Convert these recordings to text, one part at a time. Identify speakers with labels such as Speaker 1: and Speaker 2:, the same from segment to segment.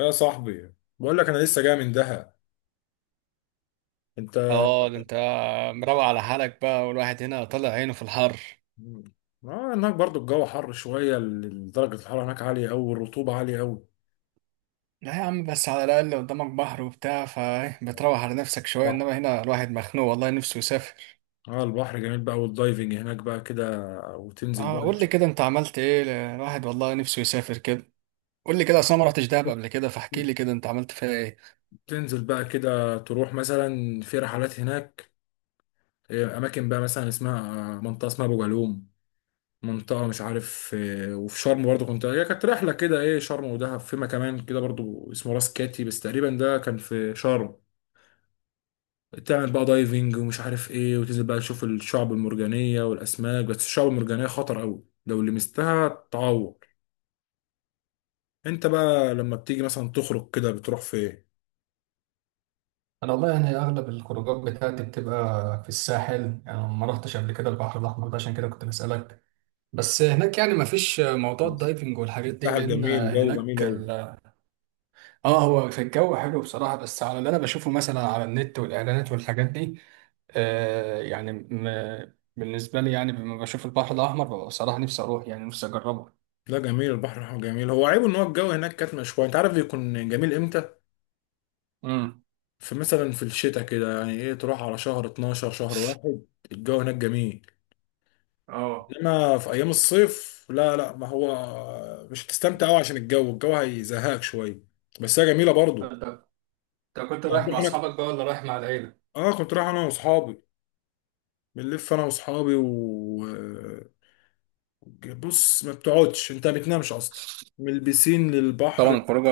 Speaker 1: يا صاحبي بقول لك انا لسه جاي من دهب. انت؟
Speaker 2: اه، ده انت مروق على حالك بقى، والواحد هنا طلع عينه في الحر.
Speaker 1: اه، هناك برضو الجو حر شويه. درجه الحراره هناك عاليه قوي والرطوبه عاليه قوي.
Speaker 2: لا يا عم، بس على الاقل قدامك بحر وبتاع، فبتروح على نفسك شويه،
Speaker 1: صح.
Speaker 2: انما هنا الواحد مخنوق والله نفسه يسافر.
Speaker 1: اه، البحر جميل بقى والدايفنج هناك بقى كده، وتنزل
Speaker 2: اه
Speaker 1: بقى
Speaker 2: قول لي
Speaker 1: تشوف.
Speaker 2: كده، انت عملت ايه الواحد والله نفسه يسافر كده. قول لي كده، اصل انا ما رحتش دهب قبل كده، فاحكي لي كده انت عملت فيها ايه.
Speaker 1: تنزل بقى كده تروح مثلا في رحلات هناك. اماكن بقى مثلا اسمها منطقه اسمها ابو جالوم. منطقه مش عارف. وفي شرم برضو كنت، هي كانت رحله كده، ايه، شرم ودهب، فيما كمان كده برضو اسمه راس كاتي، بس تقريبا ده كان في شرم. تعمل بقى دايفنج ومش عارف ايه، وتنزل بقى تشوف الشعب المرجانية والأسماك. بس الشعب المرجانية خطر أوي، لو لمستها تعور. انت بقى لما بتيجي مثلا تخرج كده بتروح فين؟
Speaker 2: انا والله يعني اغلب الخروجات بتاعتي بتبقى في الساحل، يعني ما رحتش قبل كده البحر الاحمر ده، عشان كده كنت بسالك. بس هناك يعني ما فيش موضوع
Speaker 1: بس.
Speaker 2: الدايفنج والحاجات دي،
Speaker 1: ساحل
Speaker 2: لان
Speaker 1: جميل، جو جميل
Speaker 2: هناك.
Speaker 1: أوي.
Speaker 2: اه، هو في الجو حلو بصراحة، بس على اللي انا بشوفه مثلا على النت والاعلانات والحاجات دي. آه يعني م... بالنسبة لي يعني، لما بشوف البحر الاحمر ببقى بصراحة نفسي اروح، يعني نفسي اجربه.
Speaker 1: لا، جميل، البحر الأحمر جميل. هو عيبه إن هو الجو هناك كاتمة شوية. أنت عارف بيكون جميل إمتى؟
Speaker 2: امم.
Speaker 1: في مثلا في الشتاء كده، يعني إيه، تروح على شهر 12، شهر واحد الجو هناك جميل.
Speaker 2: اه،
Speaker 1: إنما في أيام الصيف لا، لا ما هو مش هتستمتع أوي، عشان الجو، الجو هيزهقك شوية. بس هي جميلة برضه.
Speaker 2: انت انت كنت رايح مع
Speaker 1: هتروح انا...
Speaker 2: اصحابك بقى، ولا رايح مع العيلة؟
Speaker 1: اه، كنت رايح انا واصحابي. بنلف انا واصحابي و... بص، ما بتقعدش، انت ما بتنامش اصلا، من البسين
Speaker 2: طبعا
Speaker 1: للبحر.
Speaker 2: الخروجه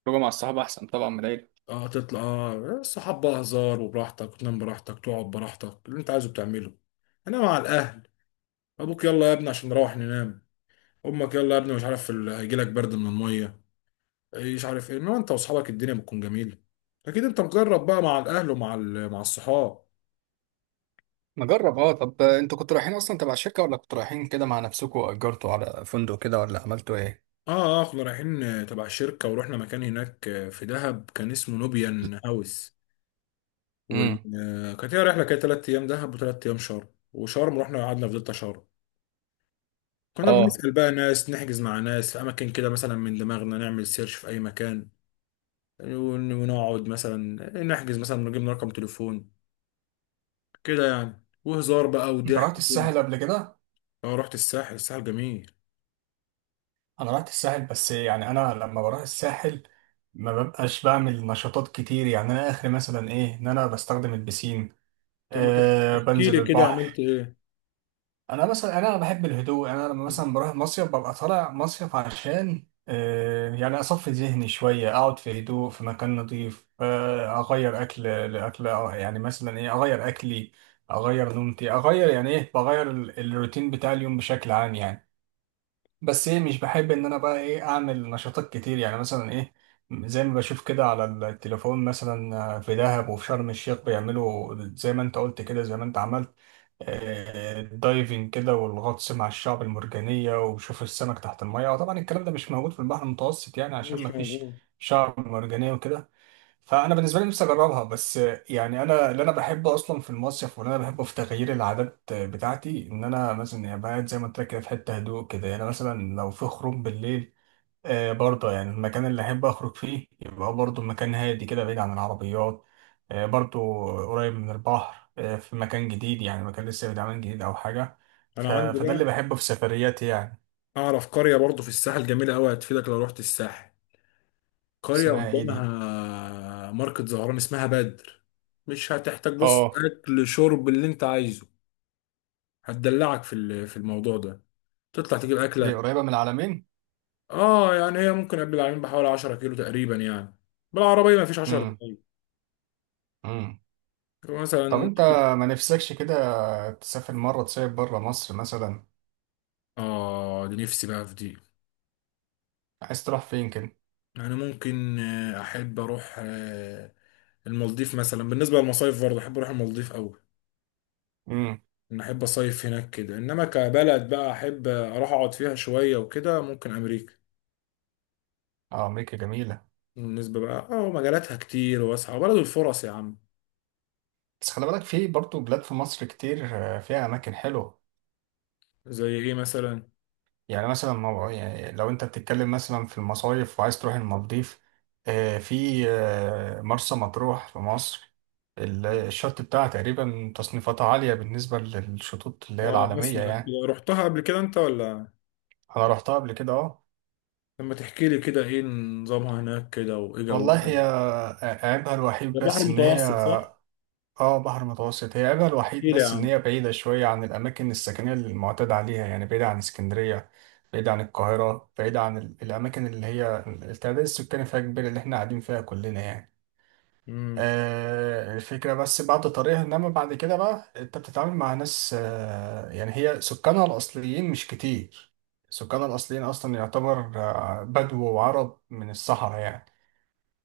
Speaker 2: الخروجه مع الصحاب احسن طبعا من العيلة.
Speaker 1: اه، تطلع، اه الصحاب بقى هزار وبراحتك، وتنام براحتك، تقعد براحتك، اللي انت عايزه بتعمله. انا مع الاهل: ابوك يلا يا ابني عشان نروح ننام، امك يلا يا ابني مش عارف هيجيلك برد من الميه، إيه مش عارف ايه. انما انت واصحابك الدنيا بتكون جميله. اكيد انت مجرب بقى مع الاهل ومع مع الصحاب.
Speaker 2: نجرب اه، طب انتوا كنتوا رايحين اصلا تبع الشركة، ولا كنتوا رايحين كده مع نفسكم، واجرتوا على فندق كده، ولا عملتوا ايه؟
Speaker 1: اه اه كنا رايحين تبع الشركة، ورحنا مكان هناك في دهب كان اسمه نوبيان هاوس. وال...
Speaker 2: امم.
Speaker 1: كانت هي رحلة، كانت تلات أيام دهب وتلات أيام شرم. وشرم رحنا قعدنا في دلتا شرم. كنا
Speaker 2: اه،
Speaker 1: بنسأل بقى ناس، نحجز مع ناس في أماكن كده مثلا من دماغنا، نعمل سيرش في أي مكان، ونقعد مثلا، نحجز مثلا، نجيب رقم تليفون كده يعني، وهزار بقى
Speaker 2: انت
Speaker 1: وضحك
Speaker 2: رحت
Speaker 1: طول.
Speaker 2: الساحل قبل كده؟
Speaker 1: اه، رحت الساحل. الساحل جميل.
Speaker 2: انا رحت الساحل، بس يعني انا لما بروح الساحل ما ببقاش بعمل نشاطات كتير، يعني انا اخر مثلا ايه ان انا بستخدم البسين.
Speaker 1: طب ما
Speaker 2: أه
Speaker 1: تحكي لي
Speaker 2: بنزل
Speaker 1: كده عملت
Speaker 2: البحر.
Speaker 1: ايه.
Speaker 2: انا مثلا انا بحب الهدوء، يعني انا لما مثلا بروح مصيف ببقى طالع مصيف عشان يعني اصفي ذهني شويه، اقعد في هدوء في مكان نظيف، اغير اكل لاكل، يعني مثلا ايه اغير اكلي. اغير نومتي، اغير يعني ايه، بغير الروتين بتاع اليوم بشكل عام يعني. بس ايه، مش بحب ان انا بقى ايه اعمل نشاطات كتير، يعني مثلا ايه. زي ما بشوف كده على التليفون، مثلا في دهب وفي شرم الشيخ بيعملوا زي ما انت قلت كده، زي ما انت عملت. الدايفنج كده، والغطس مع الشعب المرجانية، وبشوف السمك تحت المية. وطبعا الكلام ده مش موجود في البحر المتوسط يعني، عشان
Speaker 1: مش
Speaker 2: ما فيش
Speaker 1: موجود.
Speaker 2: شعب مرجانية وكده. فانا بالنسبه لي نفسي اجربها بس. يعني انا اللي انا بحبه اصلا في المصيف، واللي انا بحبه في تغيير العادات بتاعتي ان انا مثلا يعني بقعد زي ما قلت لك كده في حته هدوء كده. يعني مثلا لو في خروج بالليل، آه برضه يعني المكان اللي احب اخرج فيه يبقى برضه مكان هادي كده، بعيد عن العربيات، آه برضه، قريب من البحر، آه، في مكان جديد، يعني مكان لسه بيتعمل جديد او حاجه.
Speaker 1: انا عندي
Speaker 2: فده اللي
Speaker 1: بقى،
Speaker 2: بحبه في سفرياتي يعني.
Speaker 1: اعرف قرية برضو في الساحل جميلة قوي، هتفيدك لو رحت الساحل. قرية
Speaker 2: اسمها ايه دي؟
Speaker 1: قدامها ماركت زهران اسمها بدر. مش هتحتاج، بص
Speaker 2: اه
Speaker 1: اكل شرب اللي انت عايزه، هتدلعك في في الموضوع ده. تطلع تجيب
Speaker 2: دي
Speaker 1: اكلك.
Speaker 2: قريبه من العلمين.
Speaker 1: اه، يعني هي ممكن قبل العالمين بحوالي 10 كيلو تقريبا يعني. بالعربية مفيش 10 دقايق.
Speaker 2: امم. طب
Speaker 1: مثلا
Speaker 2: انت، ما نفسكش كده تسافر مرة تصيف بره مصر مثلا؟
Speaker 1: اه دي نفسي بقى في دي.
Speaker 2: عايز تروح فين كده؟
Speaker 1: يعني ممكن، احب اروح، المالديف مثلا. بالنسبة للمصايف برضه احب اروح المالديف قوي.
Speaker 2: امم.
Speaker 1: أنا أحب أصيف هناك كده. إنما كبلد بقى أحب أروح أقعد فيها شوية وكده، ممكن أمريكا.
Speaker 2: اه، امريكا جميلة.
Speaker 1: بالنسبة بقى أه، مجالاتها كتير واسعة، بلد الفرص يا عم.
Speaker 2: بس خلي بالك، في برضه بلاد في مصر كتير، فيها اماكن حلوة.
Speaker 1: زي إيه مثلا؟
Speaker 2: يعني مثلا يعني لو انت بتتكلم مثلا في المصايف وعايز تروح المالديف، في مرسى مطروح في مصر. الشط بتاعها تقريبا تصنيفاتها عالية، بالنسبة للشطوط اللي هي
Speaker 1: أه،
Speaker 2: العالمية
Speaker 1: أسمع
Speaker 2: يعني.
Speaker 1: كده، رحتها قبل كده أنت ولا...؟
Speaker 2: انا رحتها قبل كده اه.
Speaker 1: لما تحكي لي كده إيه نظامها هناك كده وإيه
Speaker 2: والله
Speaker 1: جوها.
Speaker 2: هي عيبها الوحيد
Speaker 1: ده بحر
Speaker 2: بس ان هي.
Speaker 1: متوسط صح؟
Speaker 2: اه، بحر متوسط. هي عيبها الوحيد
Speaker 1: احكي لي يا
Speaker 2: بس ان
Speaker 1: عم.
Speaker 2: هي بعيدة شوية عن الاماكن السكنية اللي المعتاد عليها، يعني بعيدة عن اسكندرية، بعيدة عن القاهرة، بعيدة عن الاماكن اللي هي التعداد السكاني فيها كبير، اللي احنا قاعدين فيها كلنا يعني.
Speaker 1: مم.
Speaker 2: آه الفكرة بس بعد طريقها، انما بعد كده بقى انت بتتعامل مع ناس، آه يعني هي سكانها الاصليين مش كتير. سكانها الاصليين اصلا يعتبر بدو وعرب من الصحراء يعني.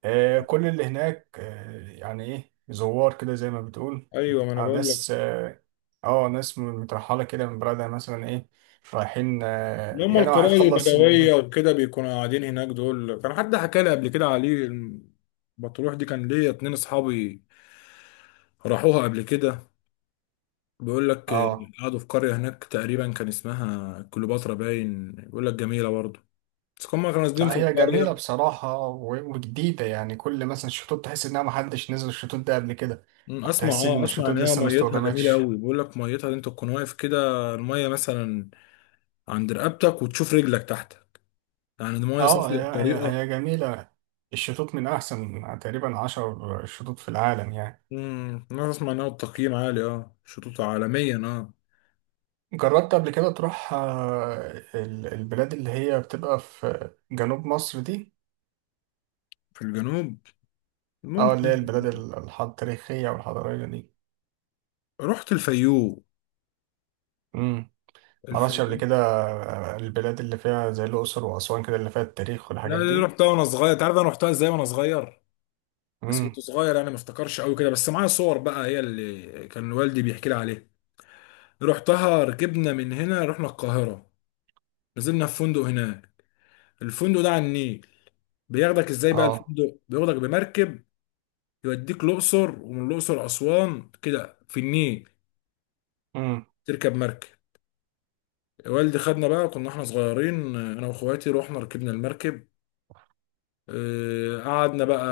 Speaker 2: كل اللي هناك يعني ايه زوار كده زي ما بتقول.
Speaker 1: ايوه ما انا بقول لك.
Speaker 2: ناس اه. ناس مترحلة كده من بلدها، مثلا ايه رايحين،
Speaker 1: اللي هم
Speaker 2: يعني واحد
Speaker 1: القبائل
Speaker 2: خلص
Speaker 1: البدويه وكده بيكونوا قاعدين هناك. دول كان حد حكى لي قبل كده عليه بتروح دي، كان ليا اتنين اصحابي راحوها قبل كده، بيقول لك
Speaker 2: اه.
Speaker 1: قعدوا في قرية هناك تقريبا كان اسمها كليوباترا، باين بيقول لك جميلة برضه، بس هما كانوا نازلين في
Speaker 2: لا هي جميلة
Speaker 1: القرية.
Speaker 2: بصراحة وجديدة، يعني كل مثلا الشطوط تحس انها محدش نزل الشطوط ده قبل كده،
Speaker 1: أمم،
Speaker 2: او
Speaker 1: اسمع،
Speaker 2: تحس
Speaker 1: اه
Speaker 2: ان
Speaker 1: اسمع
Speaker 2: الشطوط
Speaker 1: ان هي
Speaker 2: لسه ما
Speaker 1: ميتها جميلة
Speaker 2: استخدمتش.
Speaker 1: قوي. بيقول لك ميتها دي انت تكون واقف كده، المية مثلا عند رقبتك وتشوف رجلك تحت، يعني المية
Speaker 2: اه،
Speaker 1: صافية
Speaker 2: هي هي
Speaker 1: بطريقة...
Speaker 2: هي جميلة. الشطوط من احسن تقريبا 10 شطوط في العالم يعني.
Speaker 1: امم، انا اسمع انها التقييم عالي، اه شطوط عالميا، اه.
Speaker 2: جربت قبل كده تروح البلاد اللي هي بتبقى في جنوب مصر دي؟
Speaker 1: في الجنوب.
Speaker 2: اه اللي
Speaker 1: ممكن.
Speaker 2: هي البلاد التاريخية والحضارية دي.
Speaker 1: رحت الفيوم.
Speaker 2: امم. مرحتش قبل
Speaker 1: الفيوم.
Speaker 2: كده. البلاد اللي فيها زي الأقصر وأسوان كده، اللي فيها التاريخ
Speaker 1: لا
Speaker 2: والحاجات
Speaker 1: دي
Speaker 2: دي.
Speaker 1: رحتها وانا صغير. تعرف انا رحتها ازاي وانا صغير؟ بس
Speaker 2: امم.
Speaker 1: كنت صغير انا، ما افتكرش قوي كده، بس معايا صور بقى، هي اللي كان والدي بيحكي لي عليها. رحتها، ركبنا من هنا، رحنا القاهرة، نزلنا في فندق هناك. الفندق ده على النيل، بياخدك ازاي بقى
Speaker 2: اه.
Speaker 1: الفندق؟ بياخدك بمركب، يوديك الأقصر، ومن الأقصر أسوان كده في النيل،
Speaker 2: امم.
Speaker 1: تركب مركب. والدي خدنا بقى، كنا احنا صغيرين انا واخواتي، رحنا ركبنا المركب. قعدنا بقى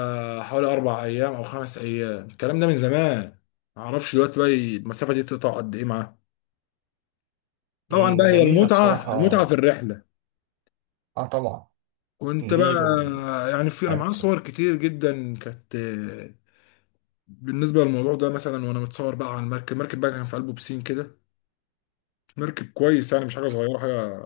Speaker 1: حوالي 4 ايام او 5 ايام. الكلام ده من زمان، معرفش دلوقتي بقى المسافة دي تقطع قد ايه معاه. طبعا
Speaker 2: أمم، ده
Speaker 1: بقى هي
Speaker 2: جميلة
Speaker 1: المتعه،
Speaker 2: بصراحة.
Speaker 1: المتعه في الرحله.
Speaker 2: اه طبعا.
Speaker 1: كنت بقى
Speaker 2: النيل والمركب.
Speaker 1: يعني، في انا معايا صور كتير جدا كانت بالنسبه للموضوع ده مثلا، وانا متصور بقى على المركب. المركب بقى كان في قلبه بسين كده، مركب كويس يعني، مش حاجه صغيره حاجه،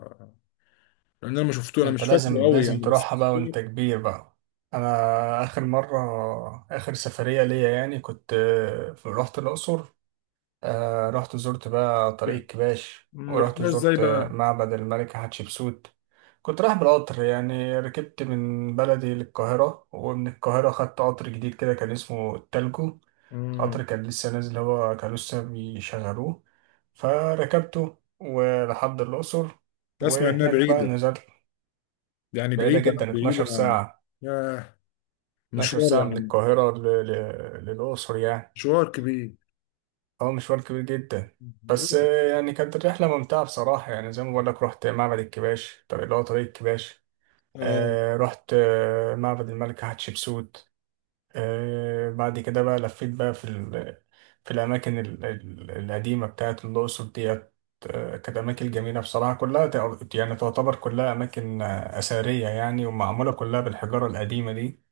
Speaker 1: لان انا ما شفته،
Speaker 2: ده
Speaker 1: انا
Speaker 2: انت
Speaker 1: مش فاكره
Speaker 2: لازم
Speaker 1: قوي
Speaker 2: لازم
Speaker 1: يعني، بس...
Speaker 2: تروحها بقى وانت كبير بقى. انا اخر مرة، اخر سفرية ليا يعني، كنت رحت الأقصر. آه رحت زرت بقى طريق كباش،
Speaker 1: مم،
Speaker 2: ورحت
Speaker 1: رحتها ازاي
Speaker 2: زرت
Speaker 1: بقى.
Speaker 2: معبد الملكة حتشبسوت. كنت رايح بالقطر، يعني ركبت من بلدي للقاهرة، ومن القاهرة خدت قطر جديد كده كان اسمه التالجو.
Speaker 1: مم،
Speaker 2: قطر كان لسه نازل، هو كان لسه بيشغلوه. فركبته ولحد الأقصر.
Speaker 1: اسمع انها
Speaker 2: وهناك بقى
Speaker 1: بعيده،
Speaker 2: نزلت.
Speaker 1: يعني
Speaker 2: بعيدة
Speaker 1: بعيده
Speaker 2: جدا،
Speaker 1: بعيده.
Speaker 2: 12 ساعة.
Speaker 1: ياه،
Speaker 2: 12
Speaker 1: مشوار
Speaker 2: ساعة من
Speaker 1: يعني.
Speaker 2: القاهرة للأقصر يعني.
Speaker 1: مشوار كبير.
Speaker 2: اه، مشوار كبير جدا. بس يعني كانت الرحلة ممتعة بصراحة، يعني زي ما بقول لك رحت معبد الكباش، طب اللي هو طريق الكباش.
Speaker 1: آه.
Speaker 2: رحت معبد الملكة حتشبسوت. آه بعد كده بقى لفيت بقى في ال، في الأماكن القديمة بتاعت الأقصر ديت. كانت أماكن جميلة بصراحة، كلها يعني تعتبر كلها أماكن أثرية يعني، ومعمولة كلها بالحجارة القديمة دي.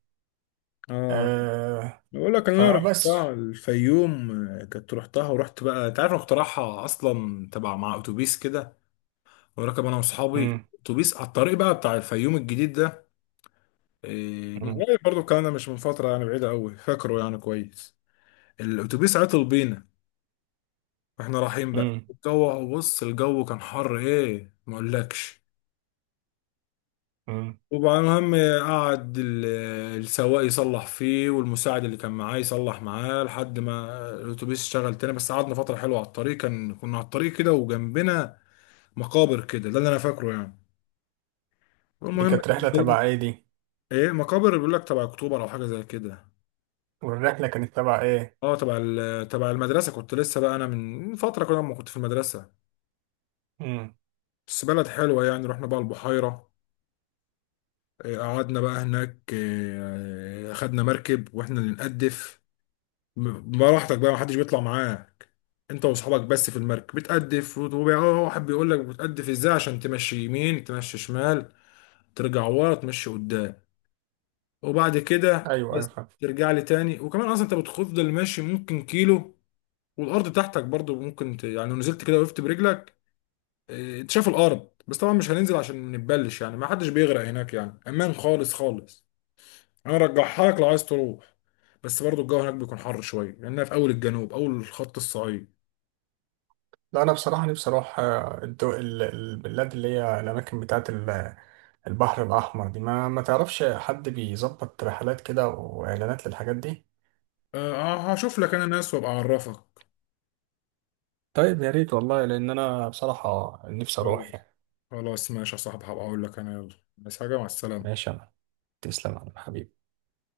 Speaker 1: آه،
Speaker 2: آه.
Speaker 1: بقول لك انا
Speaker 2: فبس.
Speaker 1: رحتها الفيوم. كنت رحتها، ورحت بقى، انت عارف انا كنت رايحها اصلا تبع مع اتوبيس كده، وراكب انا واصحابي
Speaker 2: مم.
Speaker 1: اتوبيس على الطريق بقى بتاع الفيوم الجديد ده. إيه، من
Speaker 2: مم.
Speaker 1: قريب برضه الكلام ده، مش من فتره يعني بعيده قوي، فاكره يعني كويس. الاتوبيس عطل بينا، واحنا رايحين بقى.
Speaker 2: مم.
Speaker 1: الجو، بص الجو كان حر، ايه، ما اقولكش.
Speaker 2: مم.
Speaker 1: وبقى المهم، قعد السواق يصلح فيه، والمساعد اللي كان معاه يصلح معاه، لحد ما الاتوبيس اشتغل تاني. بس قعدنا فترة حلوة على الطريق، كان كنا على الطريق كده وجنبنا مقابر كده، ده اللي انا فاكره يعني.
Speaker 2: دي
Speaker 1: المهم...
Speaker 2: كانت رحلة تبع ايه دي؟
Speaker 1: ايه، مقابر بيقول لك تبع اكتوبر او حاجة زي كده.
Speaker 2: والرحلة كانت تبع إيه؟
Speaker 1: اه تبع تبع المدرسة، كنت لسه بقى انا من فترة كده لما كنت في المدرسة.
Speaker 2: امم.
Speaker 1: بس بلد حلوة يعني. رحنا بقى البحيرة، إيه، قعدنا بقى هناك، إيه، خدنا مركب واحنا اللي نقدف. براحتك بقى، محدش بيطلع معاك، انت واصحابك بس في المركب، بتقدف وواحد بيقول لك بتقدف ازاي عشان تمشي يمين، تمشي شمال، ترجع ورا، تمشي قدام. وبعد كده
Speaker 2: أيوه أيوه،
Speaker 1: عايز
Speaker 2: فاهم.
Speaker 1: ترجع لي تاني. وكمان اصلا انت بتفضل ماشي ممكن كيلو، والارض تحتك برضو ممكن يعني لو نزلت كده وقفت برجلك، اه، انت شايف الارض. بس طبعا مش هننزل عشان ما نتبلش يعني، ما حدش بيغرق هناك يعني، امان خالص خالص. انا ارجعها لك لو عايز تروح. بس برضو الجو هناك بيكون حر شويه، لانها في اول الجنوب، اول الخط الصعيد.
Speaker 2: لا، أنا بصراحة نفسي أروح البلاد اللي هي الأماكن بتاعة البحر الأحمر دي. ما تعرفش حد بيظبط رحلات كده وإعلانات للحاجات دي؟
Speaker 1: أه هشوف لك انا ناس وابقى اعرفك.
Speaker 2: طيب يا ريت والله، لأن أنا بصراحة نفسي أروح
Speaker 1: خلاص،
Speaker 2: يعني.
Speaker 1: خلاص ماشي يا صاحبي. هبقى اقول لك انا. يلا بس، حاجة مع السلامة.
Speaker 2: ماشي أنا. تسلم يا عم حبيبي.